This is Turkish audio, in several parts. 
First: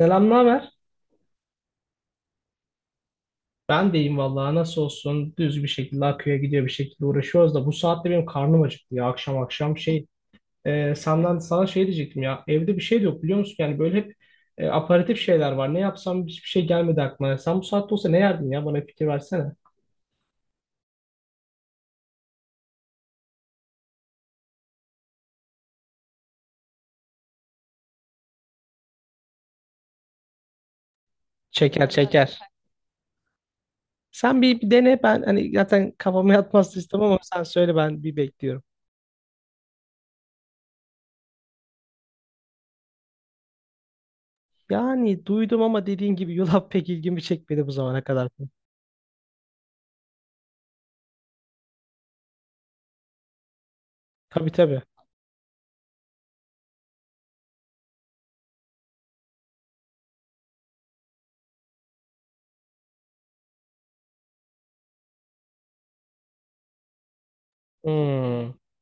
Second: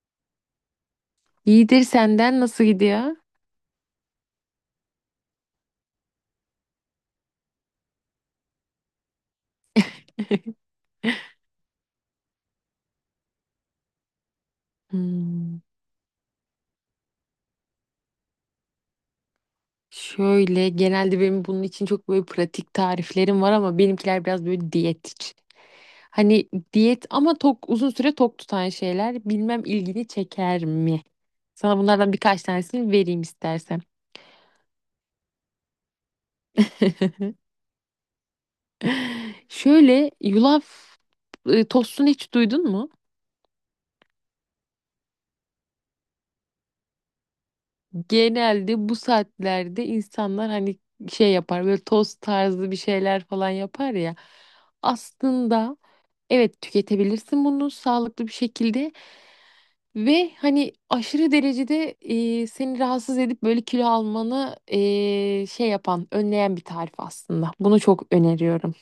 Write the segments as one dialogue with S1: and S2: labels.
S1: Selam, ne haber?
S2: İyidir senden nasıl gidiyor?
S1: Ben deyim vallahi nasıl olsun düz bir şekilde akıyor gidiyor bir şekilde uğraşıyoruz da bu saatte benim karnım acıktı ya akşam akşam şey senden sana şey diyecektim ya evde bir şey de yok biliyor musun yani böyle hep aparatif şeyler
S2: Hmm.
S1: var ne yapsam hiçbir şey gelmedi aklıma sen bu saatte olsa ne yerdin ya bana bir fikir versene.
S2: Şöyle genelde benim bunun için çok böyle pratik tariflerim var ama benimkiler biraz böyle diyet için. Hani diyet ama tok uzun süre tok tutan şeyler bilmem ilgini çeker mi? Sana
S1: Çeker
S2: bunlardan
S1: çeker.
S2: birkaç tanesini vereyim istersen.
S1: Sen bir dene ben hani zaten kafama yatmaz istemem ama sen söyle ben bir bekliyorum.
S2: Şöyle yulaf tostunu hiç duydun mu?
S1: Yani duydum ama dediğin gibi yulaf pek ilgimi çekmedi bu zamana kadar.
S2: Genelde bu saatlerde insanlar hani şey yapar böyle tost tarzı bir şeyler falan yapar ya.
S1: Tabii tabii.
S2: Aslında evet tüketebilirsin bunu sağlıklı bir şekilde ve hani aşırı derecede, seni rahatsız edip böyle kilo almanı, şey yapan önleyen bir tarif aslında. Bunu çok
S1: Hmm.
S2: öneriyorum.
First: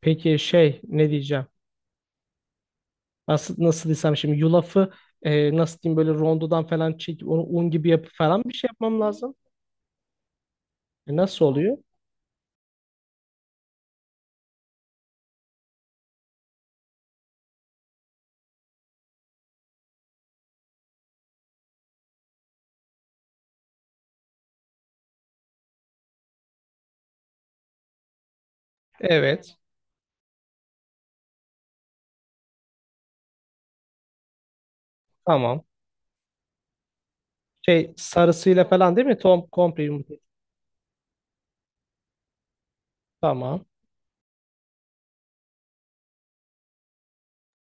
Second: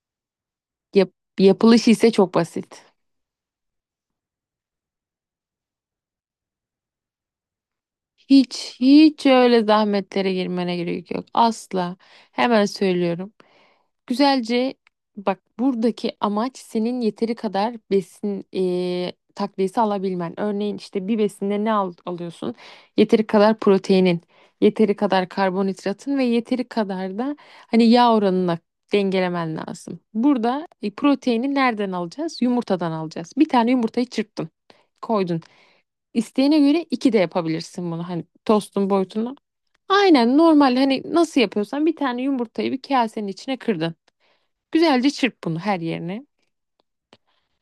S1: Peki şey
S2: Yap,
S1: ne diyeceğim?
S2: yapılışı ise çok basit.
S1: Nasıl desem şimdi yulafı nasıl diyeyim böyle rondodan falan çekip onu un gibi yapıp falan bir şey
S2: Hiç
S1: yapmam
S2: hiç
S1: lazım.
S2: öyle zahmetlere girmene gerek yok
S1: Nasıl oluyor?
S2: asla. Hemen söylüyorum. Güzelce bak, buradaki amaç senin yeteri kadar besin takviyesi alabilmen. Örneğin işte bir besinde ne alıyorsun? Yeteri kadar proteinin, yeteri kadar karbonhidratın ve yeteri kadar da hani yağ oranına
S1: Evet.
S2: dengelemen lazım. Burada proteini nereden alacağız? Yumurtadan alacağız. Bir tane yumurtayı çırptın, koydun.
S1: Tamam.
S2: İsteğine göre iki de yapabilirsin
S1: Şey
S2: bunu, hani
S1: sarısıyla
S2: tostun
S1: falan değil mi?
S2: boyutunu.
S1: Tom komple yumurta.
S2: Aynen, normal hani nasıl yapıyorsan bir tane yumurtayı bir kasenin içine
S1: Tamam.
S2: kırdın. Güzelce çırp bunu her yerine.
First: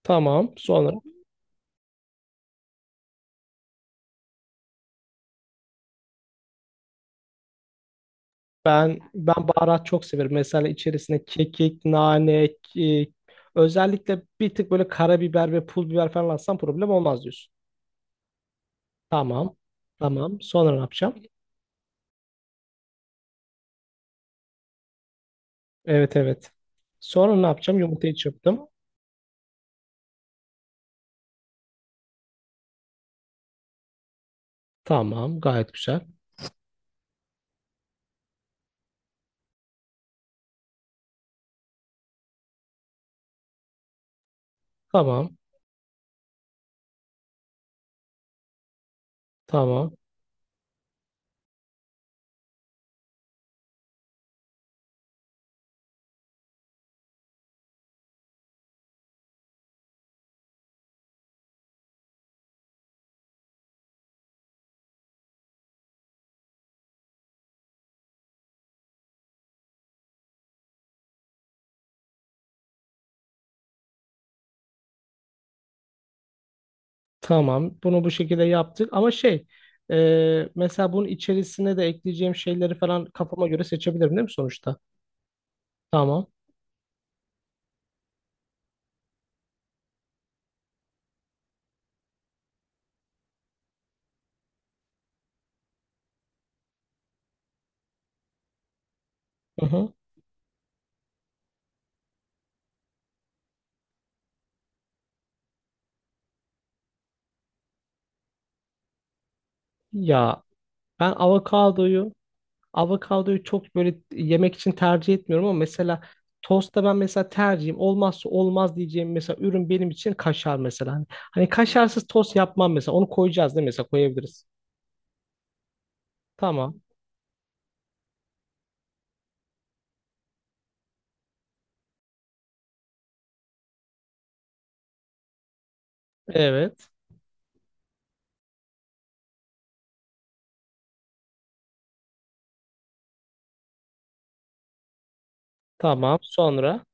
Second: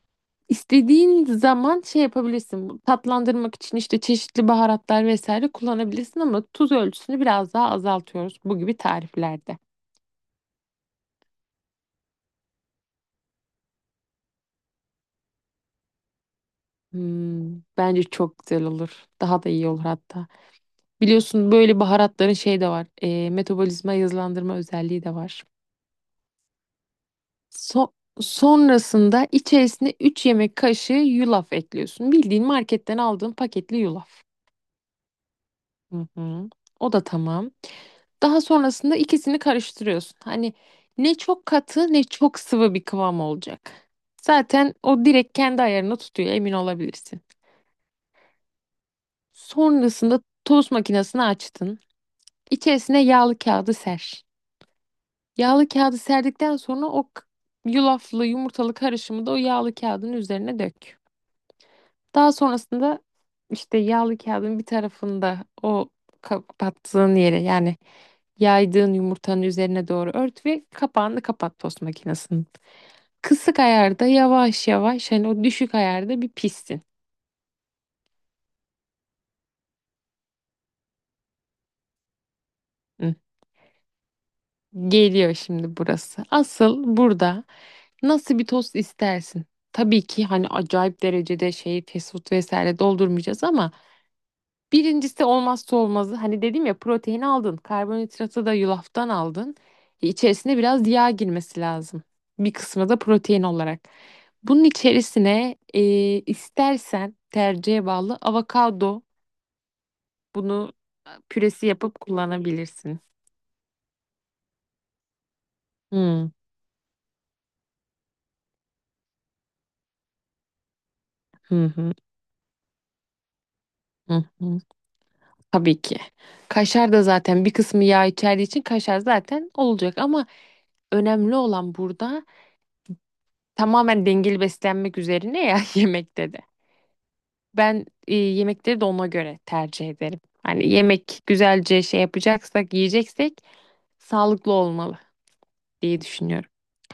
S1: Tamam. Sonra
S2: İstediğin zaman şey yapabilirsin. Tatlandırmak için işte çeşitli baharatlar vesaire kullanabilirsin ama tuz ölçüsünü biraz daha azaltıyoruz bu gibi
S1: ben ben
S2: tariflerde.
S1: baharat çok severim. Mesela içerisine kekik, nane, e, özellikle bir tık böyle karabiber ve pul biber falan atsam problem olmaz diyorsun.
S2: Hmm, bence çok güzel olur. Daha da
S1: Tamam.
S2: iyi olur hatta.
S1: Tamam. Sonra ne yapacağım?
S2: Biliyorsun böyle baharatların şey de var. E, metabolizma hızlandırma özelliği de var.
S1: Evet evet. Sonra ne yapacağım?
S2: So-
S1: Yumurtayı çırptım.
S2: Sonrasında içerisine 3 yemek kaşığı yulaf ekliyorsun. Bildiğin marketten aldığın paketli yulaf.
S1: Tamam. Gayet güzel.
S2: Hı hı. O da tamam. Daha sonrasında ikisini karıştırıyorsun. Hani ne çok katı ne çok sıvı bir kıvam olacak. Zaten o direkt
S1: Tamam.
S2: kendi ayarını tutuyor, emin olabilirsin.
S1: Tamam.
S2: Sonrasında tost makinesini açtın. İçerisine yağlı kağıdı ser. Yağlı kağıdı serdikten sonra o yulaflı yumurtalı karışımı da o yağlı kağıdın üzerine dök. Daha sonrasında işte yağlı kağıdın bir tarafında o kapattığın yere, yani yaydığın yumurtanın üzerine doğru ört ve kapağını kapat tost makinesinin. Kısık ayarda yavaş yavaş, hani o düşük ayarda bir pişsin.
S1: Tamam. Bunu bu şekilde yaptık. Ama şey mesela bunun içerisine de ekleyeceğim şeyleri falan
S2: Hı.
S1: kafama göre seçebilirim değil mi sonuçta?
S2: Geliyor şimdi burası.
S1: Tamam.
S2: Asıl burada nasıl bir tost istersin? Tabii ki hani acayip derecede şey, fast food vesaire doldurmayacağız ama birincisi olmazsa olmazı, hani dedim ya, protein aldın, karbonhidratı da yulaftan aldın.
S1: Hı hı.
S2: E, İçerisine biraz yağ girmesi lazım. Bir kısmı da protein olarak. Bunun içerisine, istersen tercihe bağlı avokado,
S1: Ya
S2: bunu
S1: ben
S2: püresi yapıp
S1: avokadoyu
S2: kullanabilirsin.
S1: avokadoyu çok böyle yemek için tercih etmiyorum ama mesela
S2: Hı
S1: tostta ben mesela tercihim olmazsa olmaz diyeceğim mesela ürün benim için kaşar mesela. Hani
S2: hı. Hı
S1: kaşarsız tost yapmam mesela. Onu koyacağız değil mi? Mesela
S2: hı.
S1: koyabiliriz.
S2: Hı. Tabii ki.
S1: Tamam.
S2: Kaşar da zaten bir kısmı yağ içerdiği için kaşar zaten olacak ama önemli olan burada tamamen dengeli beslenmek üzerine ya, yemekte de.
S1: Evet.
S2: Ben, yemekleri de ona göre tercih ederim. Hani yemek güzelce şey yapacaksak, yiyeceksek sağlıklı olmalı diye
S1: Tamam.
S2: düşünüyorum.
S1: Sonra.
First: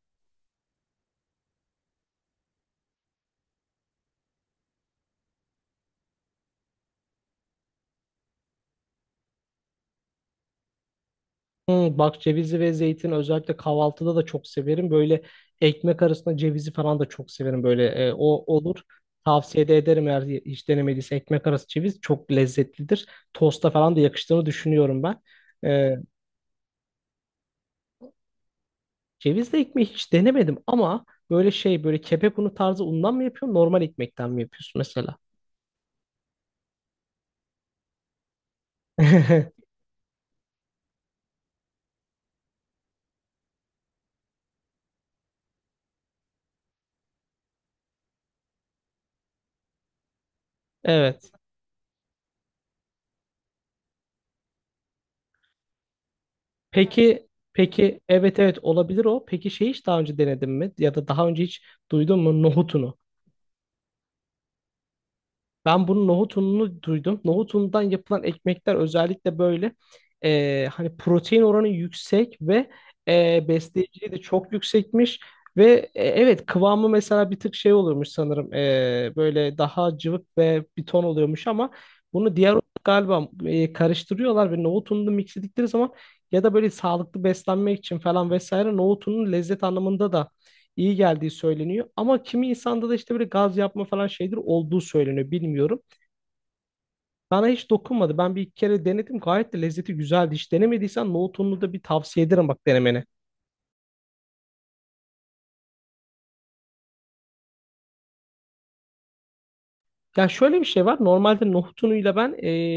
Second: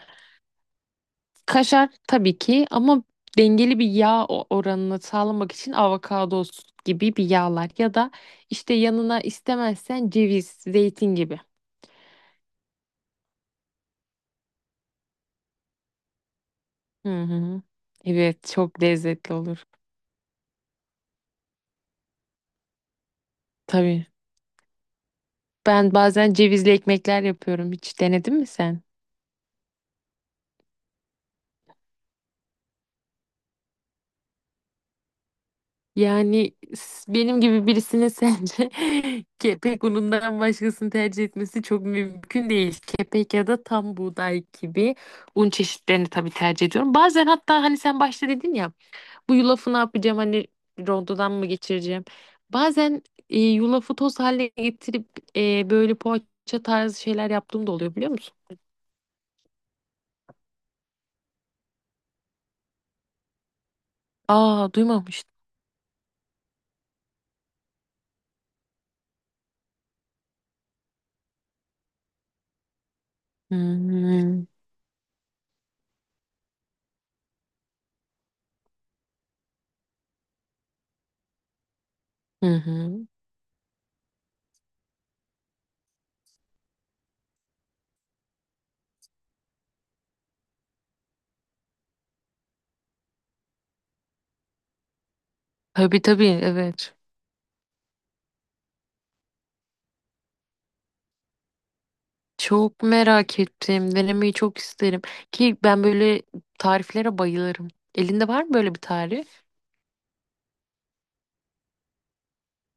S2: Kaşar tabii ki ama dengeli bir yağ oranını sağlamak için avokado gibi bir yağlar ya da işte yanına istemezsen ceviz, zeytin gibi.
S1: Hmm, bak cevizi ve zeytin özellikle kahvaltıda da çok severim. Böyle ekmek arasında cevizi falan da
S2: Hı
S1: çok
S2: hı.
S1: severim. Böyle o
S2: Evet, çok
S1: olur.
S2: lezzetli olur.
S1: Tavsiye de ederim eğer hiç denemediyse ekmek arası ceviz çok lezzetlidir. Tosta falan da
S2: Tabii.
S1: yakıştığını düşünüyorum ben.
S2: Ben
S1: E,
S2: bazen cevizli ekmekler yapıyorum. Hiç denedin mi sen?
S1: Cevizli ekmeği hiç denemedim ama böyle şey böyle kepek unu tarzı undan mı yapıyorsun normal ekmekten mi yapıyorsun mesela?
S2: Yani benim gibi birisine sence kepek unundan başkasını tercih etmesi çok mümkün değil. Kepek ya da tam buğday gibi un çeşitlerini tabii tercih ediyorum. Bazen hatta hani sen başta dedin ya bu yulafı ne yapacağım, hani
S1: Evet.
S2: rondodan mı geçireceğim. Bazen yulafı toz haline getirip böyle poğaça tarzı
S1: Peki
S2: şeyler yaptığım da oluyor,
S1: peki
S2: biliyor musun?
S1: evet evet olabilir o. Peki şey hiç daha önce denedin mi? Ya da daha önce hiç duydun mu nohutunu?
S2: Aa, duymamıştım.
S1: Ben bunun nohut ununu duydum. Nohut unundan yapılan ekmekler özellikle böyle hani protein oranı yüksek ve besleyiciliği de
S2: Hmm.
S1: çok yüksekmiş. Ve evet kıvamı mesela bir tık şey oluyormuş sanırım. Böyle daha cıvık ve bir ton oluyormuş ama bunu diğer
S2: Hı
S1: un
S2: hı.
S1: galiba karıştırıyorlar ve nohut ununu mix ettikleri zaman ya da böyle sağlıklı beslenmek için falan vesaire nohut ununun lezzet anlamında da iyi geldiği söyleniyor. Ama kimi insanda da işte böyle gaz yapma falan şeydir olduğu söyleniyor bilmiyorum.
S2: Tabii tabii, evet.
S1: Bana hiç dokunmadı. Ben bir iki kere denedim. Gayet de lezzeti güzeldi. Hiç denemediysen nohutunlu da bir tavsiye ederim bak
S2: Çok
S1: denemene.
S2: merak ettim. Denemeyi çok isterim. Ki ben böyle tariflere bayılırım. Elinde var mı böyle bir tarif?
S1: Ya şöyle bir şey var. Normalde nohutunuyla ben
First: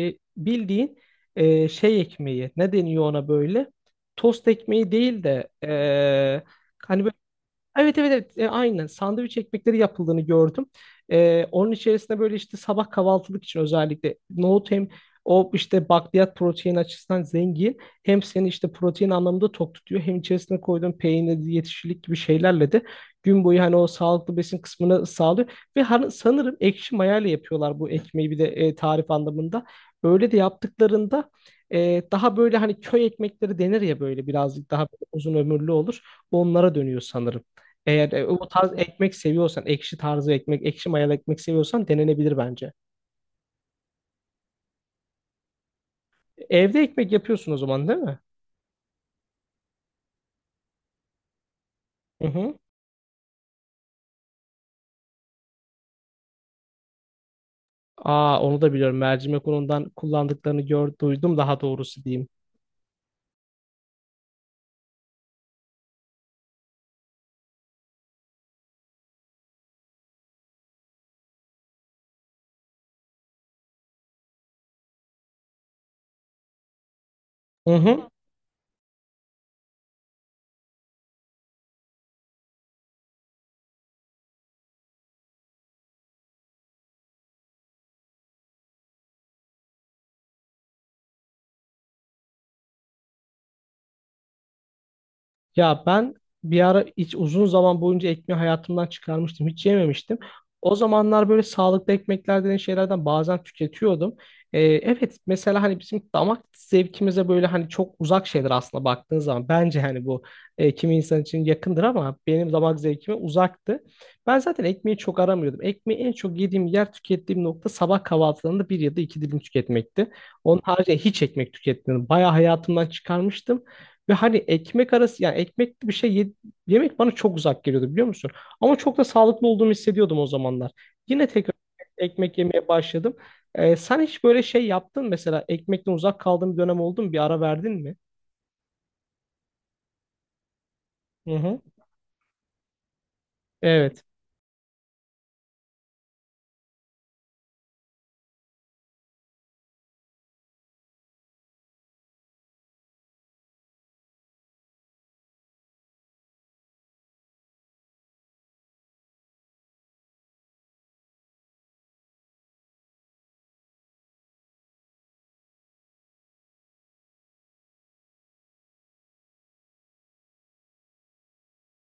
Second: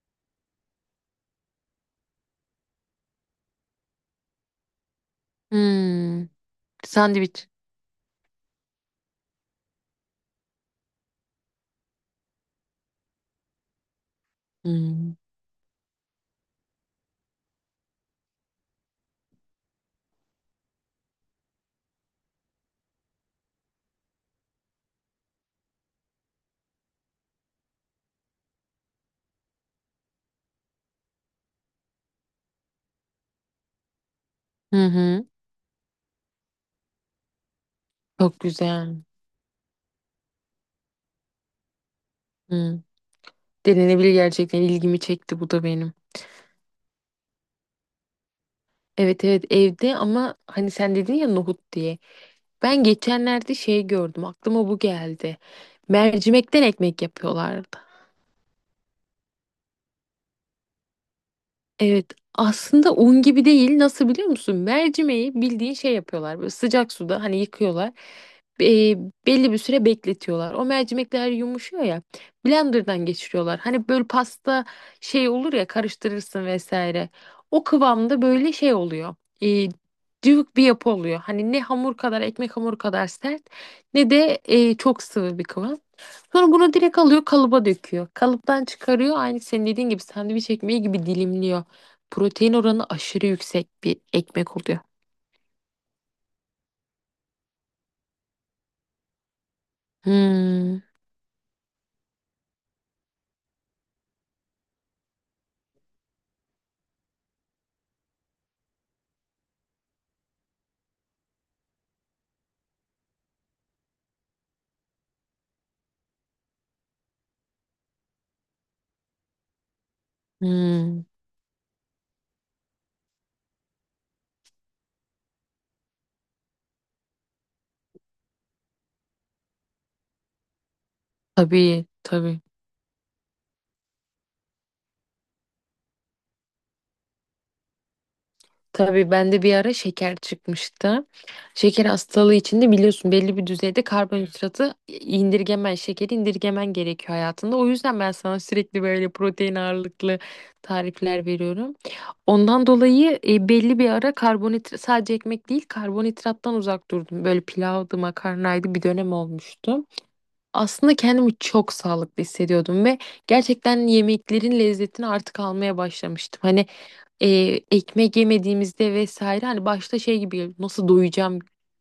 S1: bildiğin şey ekmeği ne deniyor ona böyle? Tost ekmeği değil de
S2: Hmm.
S1: hani
S2: Sandviç.
S1: evet evet evet aynen sandviç ekmekleri yapıldığını gördüm. Onun içerisinde böyle işte sabah kahvaltılık için özellikle nohut hem
S2: Hmm.
S1: o işte bakliyat protein açısından zengin hem seni işte protein anlamında tok tutuyor hem içerisine koyduğun peynir yetişilik gibi şeylerle de gün boyu hani o sağlıklı besin kısmını sağlıyor ve hani sanırım ekşi mayayla yapıyorlar bu ekmeği bir de tarif anlamında. Öyle de yaptıklarında daha böyle hani köy ekmekleri denir ya böyle birazcık
S2: Hı
S1: daha
S2: hı.
S1: uzun ömürlü olur. Onlara dönüyor sanırım. Eğer
S2: Çok
S1: o tarz
S2: güzel.
S1: ekmek seviyorsan, ekşi tarzı ekmek, ekşi mayalı ekmek seviyorsan denenebilir bence.
S2: Hı, denenebilir gerçekten. İlgimi çekti bu da benim.
S1: Evde ekmek yapıyorsun o zaman değil mi?
S2: Evet evet, evde. Ama hani sen dedin ya nohut diye.
S1: Hı hı.
S2: Ben geçenlerde şey gördüm. Aklıma bu geldi. Mercimekten ekmek yapıyorlardı.
S1: Aa onu da biliyorum. Mercimek unundan kullandıklarını duydum daha doğrusu
S2: Evet,
S1: diyeyim.
S2: aslında un gibi değil. Nasıl biliyor musun? Mercimeği bildiğin şey yapıyorlar. Böyle sıcak suda hani yıkıyorlar. Be- Belli bir süre bekletiyorlar. O mercimekler yumuşuyor ya. Blender'dan geçiriyorlar. Hani böyle pasta şey olur ya, karıştırırsın vesaire. O
S1: Hı hı.
S2: kıvamda böyle şey oluyor. E, cıvık bir yapı oluyor. Hani ne hamur kadar, ekmek hamuru kadar sert, ne de çok sıvı bir kıvam. Sonra bunu direkt alıyor kalıba döküyor. Kalıptan çıkarıyor, aynı senin dediğin gibi sandviç ekmeği gibi dilimliyor. Protein oranı aşırı yüksek bir ekmek oluyor.
S1: Ya ben bir ara hiç uzun zaman boyunca ekmeği hayatımdan çıkarmıştım. Hiç yememiştim. O
S2: Hmm.
S1: zamanlar böyle sağlıklı ekmekler denen şeylerden bazen tüketiyordum. Evet mesela hani bizim damak zevkimize böyle hani çok uzak şeyler aslında baktığın zaman. Bence hani bu kimi insan için yakındır ama benim damak zevkime uzaktı. Ben zaten ekmeği çok aramıyordum. Ekmeği en çok yediğim yer tükettiğim nokta sabah kahvaltılarında bir ya da iki dilim tüketmekti. Onun haricinde
S2: Hmm.
S1: hiç ekmek tüketmedim. Bayağı hayatımdan çıkarmıştım. Ve hani ekmek arası yani ekmekli bir şey yemek bana çok uzak geliyordu biliyor musun? Ama çok da sağlıklı olduğumu hissediyordum o zamanlar. Yine tekrar
S2: Tabii,
S1: ekmek
S2: tabii.
S1: yemeye başladım. Sen hiç böyle şey yaptın mesela ekmekten uzak kaldığın bir dönem oldu mu? Bir ara verdin mi?
S2: Tabii, bende bir ara şeker çıkmıştı.
S1: Hı hı.
S2: Şeker hastalığı içinde biliyorsun belli bir düzeyde
S1: Evet.
S2: karbonhidratı indirgemen, şekeri indirgemen gerekiyor hayatında. O yüzden ben sana sürekli böyle protein ağırlıklı tarifler veriyorum. Ondan dolayı belli bir ara karbonhidrat, sadece ekmek değil, karbonhidrattan uzak durdum. Böyle pilavdı, makarnaydı, bir dönem olmuştu. Aslında kendimi çok sağlıklı hissediyordum ve gerçekten yemeklerin lezzetini artık almaya başlamıştım. Hani, e, ekmek yemediğimizde vesaire hani başta şey gibi geliyor, nasıl doyacağım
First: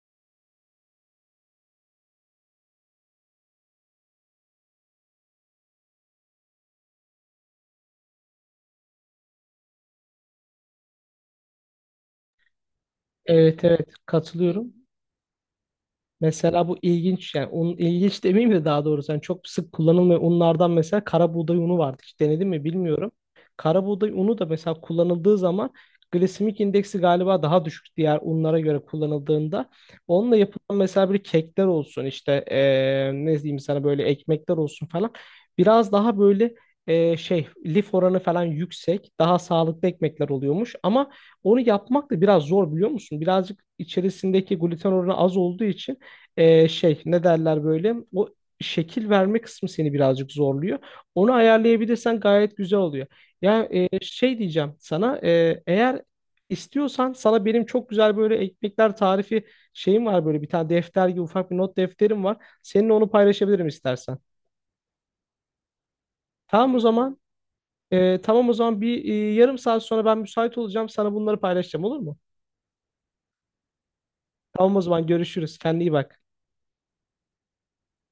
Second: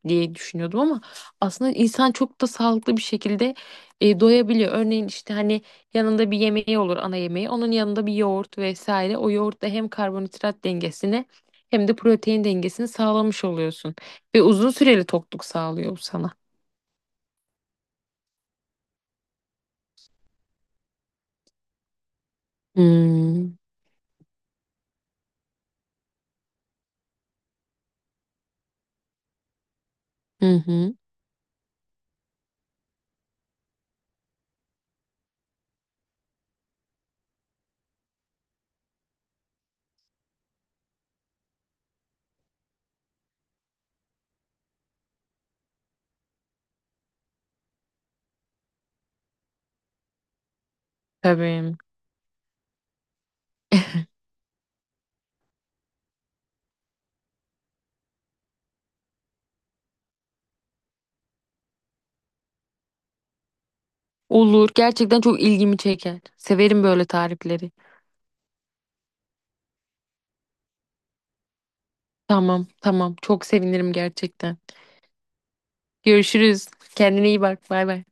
S2: diye düşünüyordum ama aslında insan çok da sağlıklı bir şekilde, doyabiliyor. Örneğin işte hani yanında bir yemeği olur, ana yemeği, onun yanında bir yoğurt vesaire, o yoğurt da hem karbonhidrat dengesini hem de protein dengesini sağlamış
S1: Evet evet
S2: oluyorsun ve uzun
S1: katılıyorum.
S2: süreli tokluk sağlıyor bu sana.
S1: Mesela bu ilginç yani onun ilginç demeyeyim de daha doğrusu yani çok sık kullanılmayan unlardan mesela kara buğday unu vardı. Hiç denedin mi bilmiyorum.
S2: Hmm.
S1: Kara buğday unu da mesela kullanıldığı zaman glisemik indeksi galiba daha düşük diğer unlara göre kullanıldığında. Onunla
S2: Hı
S1: yapılan
S2: hı.
S1: mesela bir kekler olsun işte ne diyeyim sana böyle ekmekler olsun falan. Biraz daha böyle şey lif oranı falan yüksek daha sağlıklı ekmekler oluyormuş. Ama onu yapmak da biraz zor biliyor musun? Birazcık içerisindeki gluten oranı az olduğu için şey ne derler böyle o şekil verme kısmı seni birazcık zorluyor. Onu
S2: Tabii.
S1: ayarlayabilirsen gayet güzel oluyor. Ya şey diyeceğim sana eğer istiyorsan sana benim çok güzel böyle ekmekler tarifi şeyim var böyle bir tane defter gibi ufak bir not defterim var. Seninle onu paylaşabilirim istersen.
S2: Olur. Gerçekten çok ilgimi çeker.
S1: Tamam o
S2: Severim böyle
S1: zaman.
S2: tarifleri.
S1: Tamam o zaman bir yarım saat sonra ben müsait olacağım. Sana bunları paylaşacağım olur mu?
S2: Tamam, tamam. Çok sevinirim gerçekten.
S1: Tamam o zaman görüşürüz. Kendine iyi bak.
S2: Görüşürüz. Kendine iyi bak. Bay bay.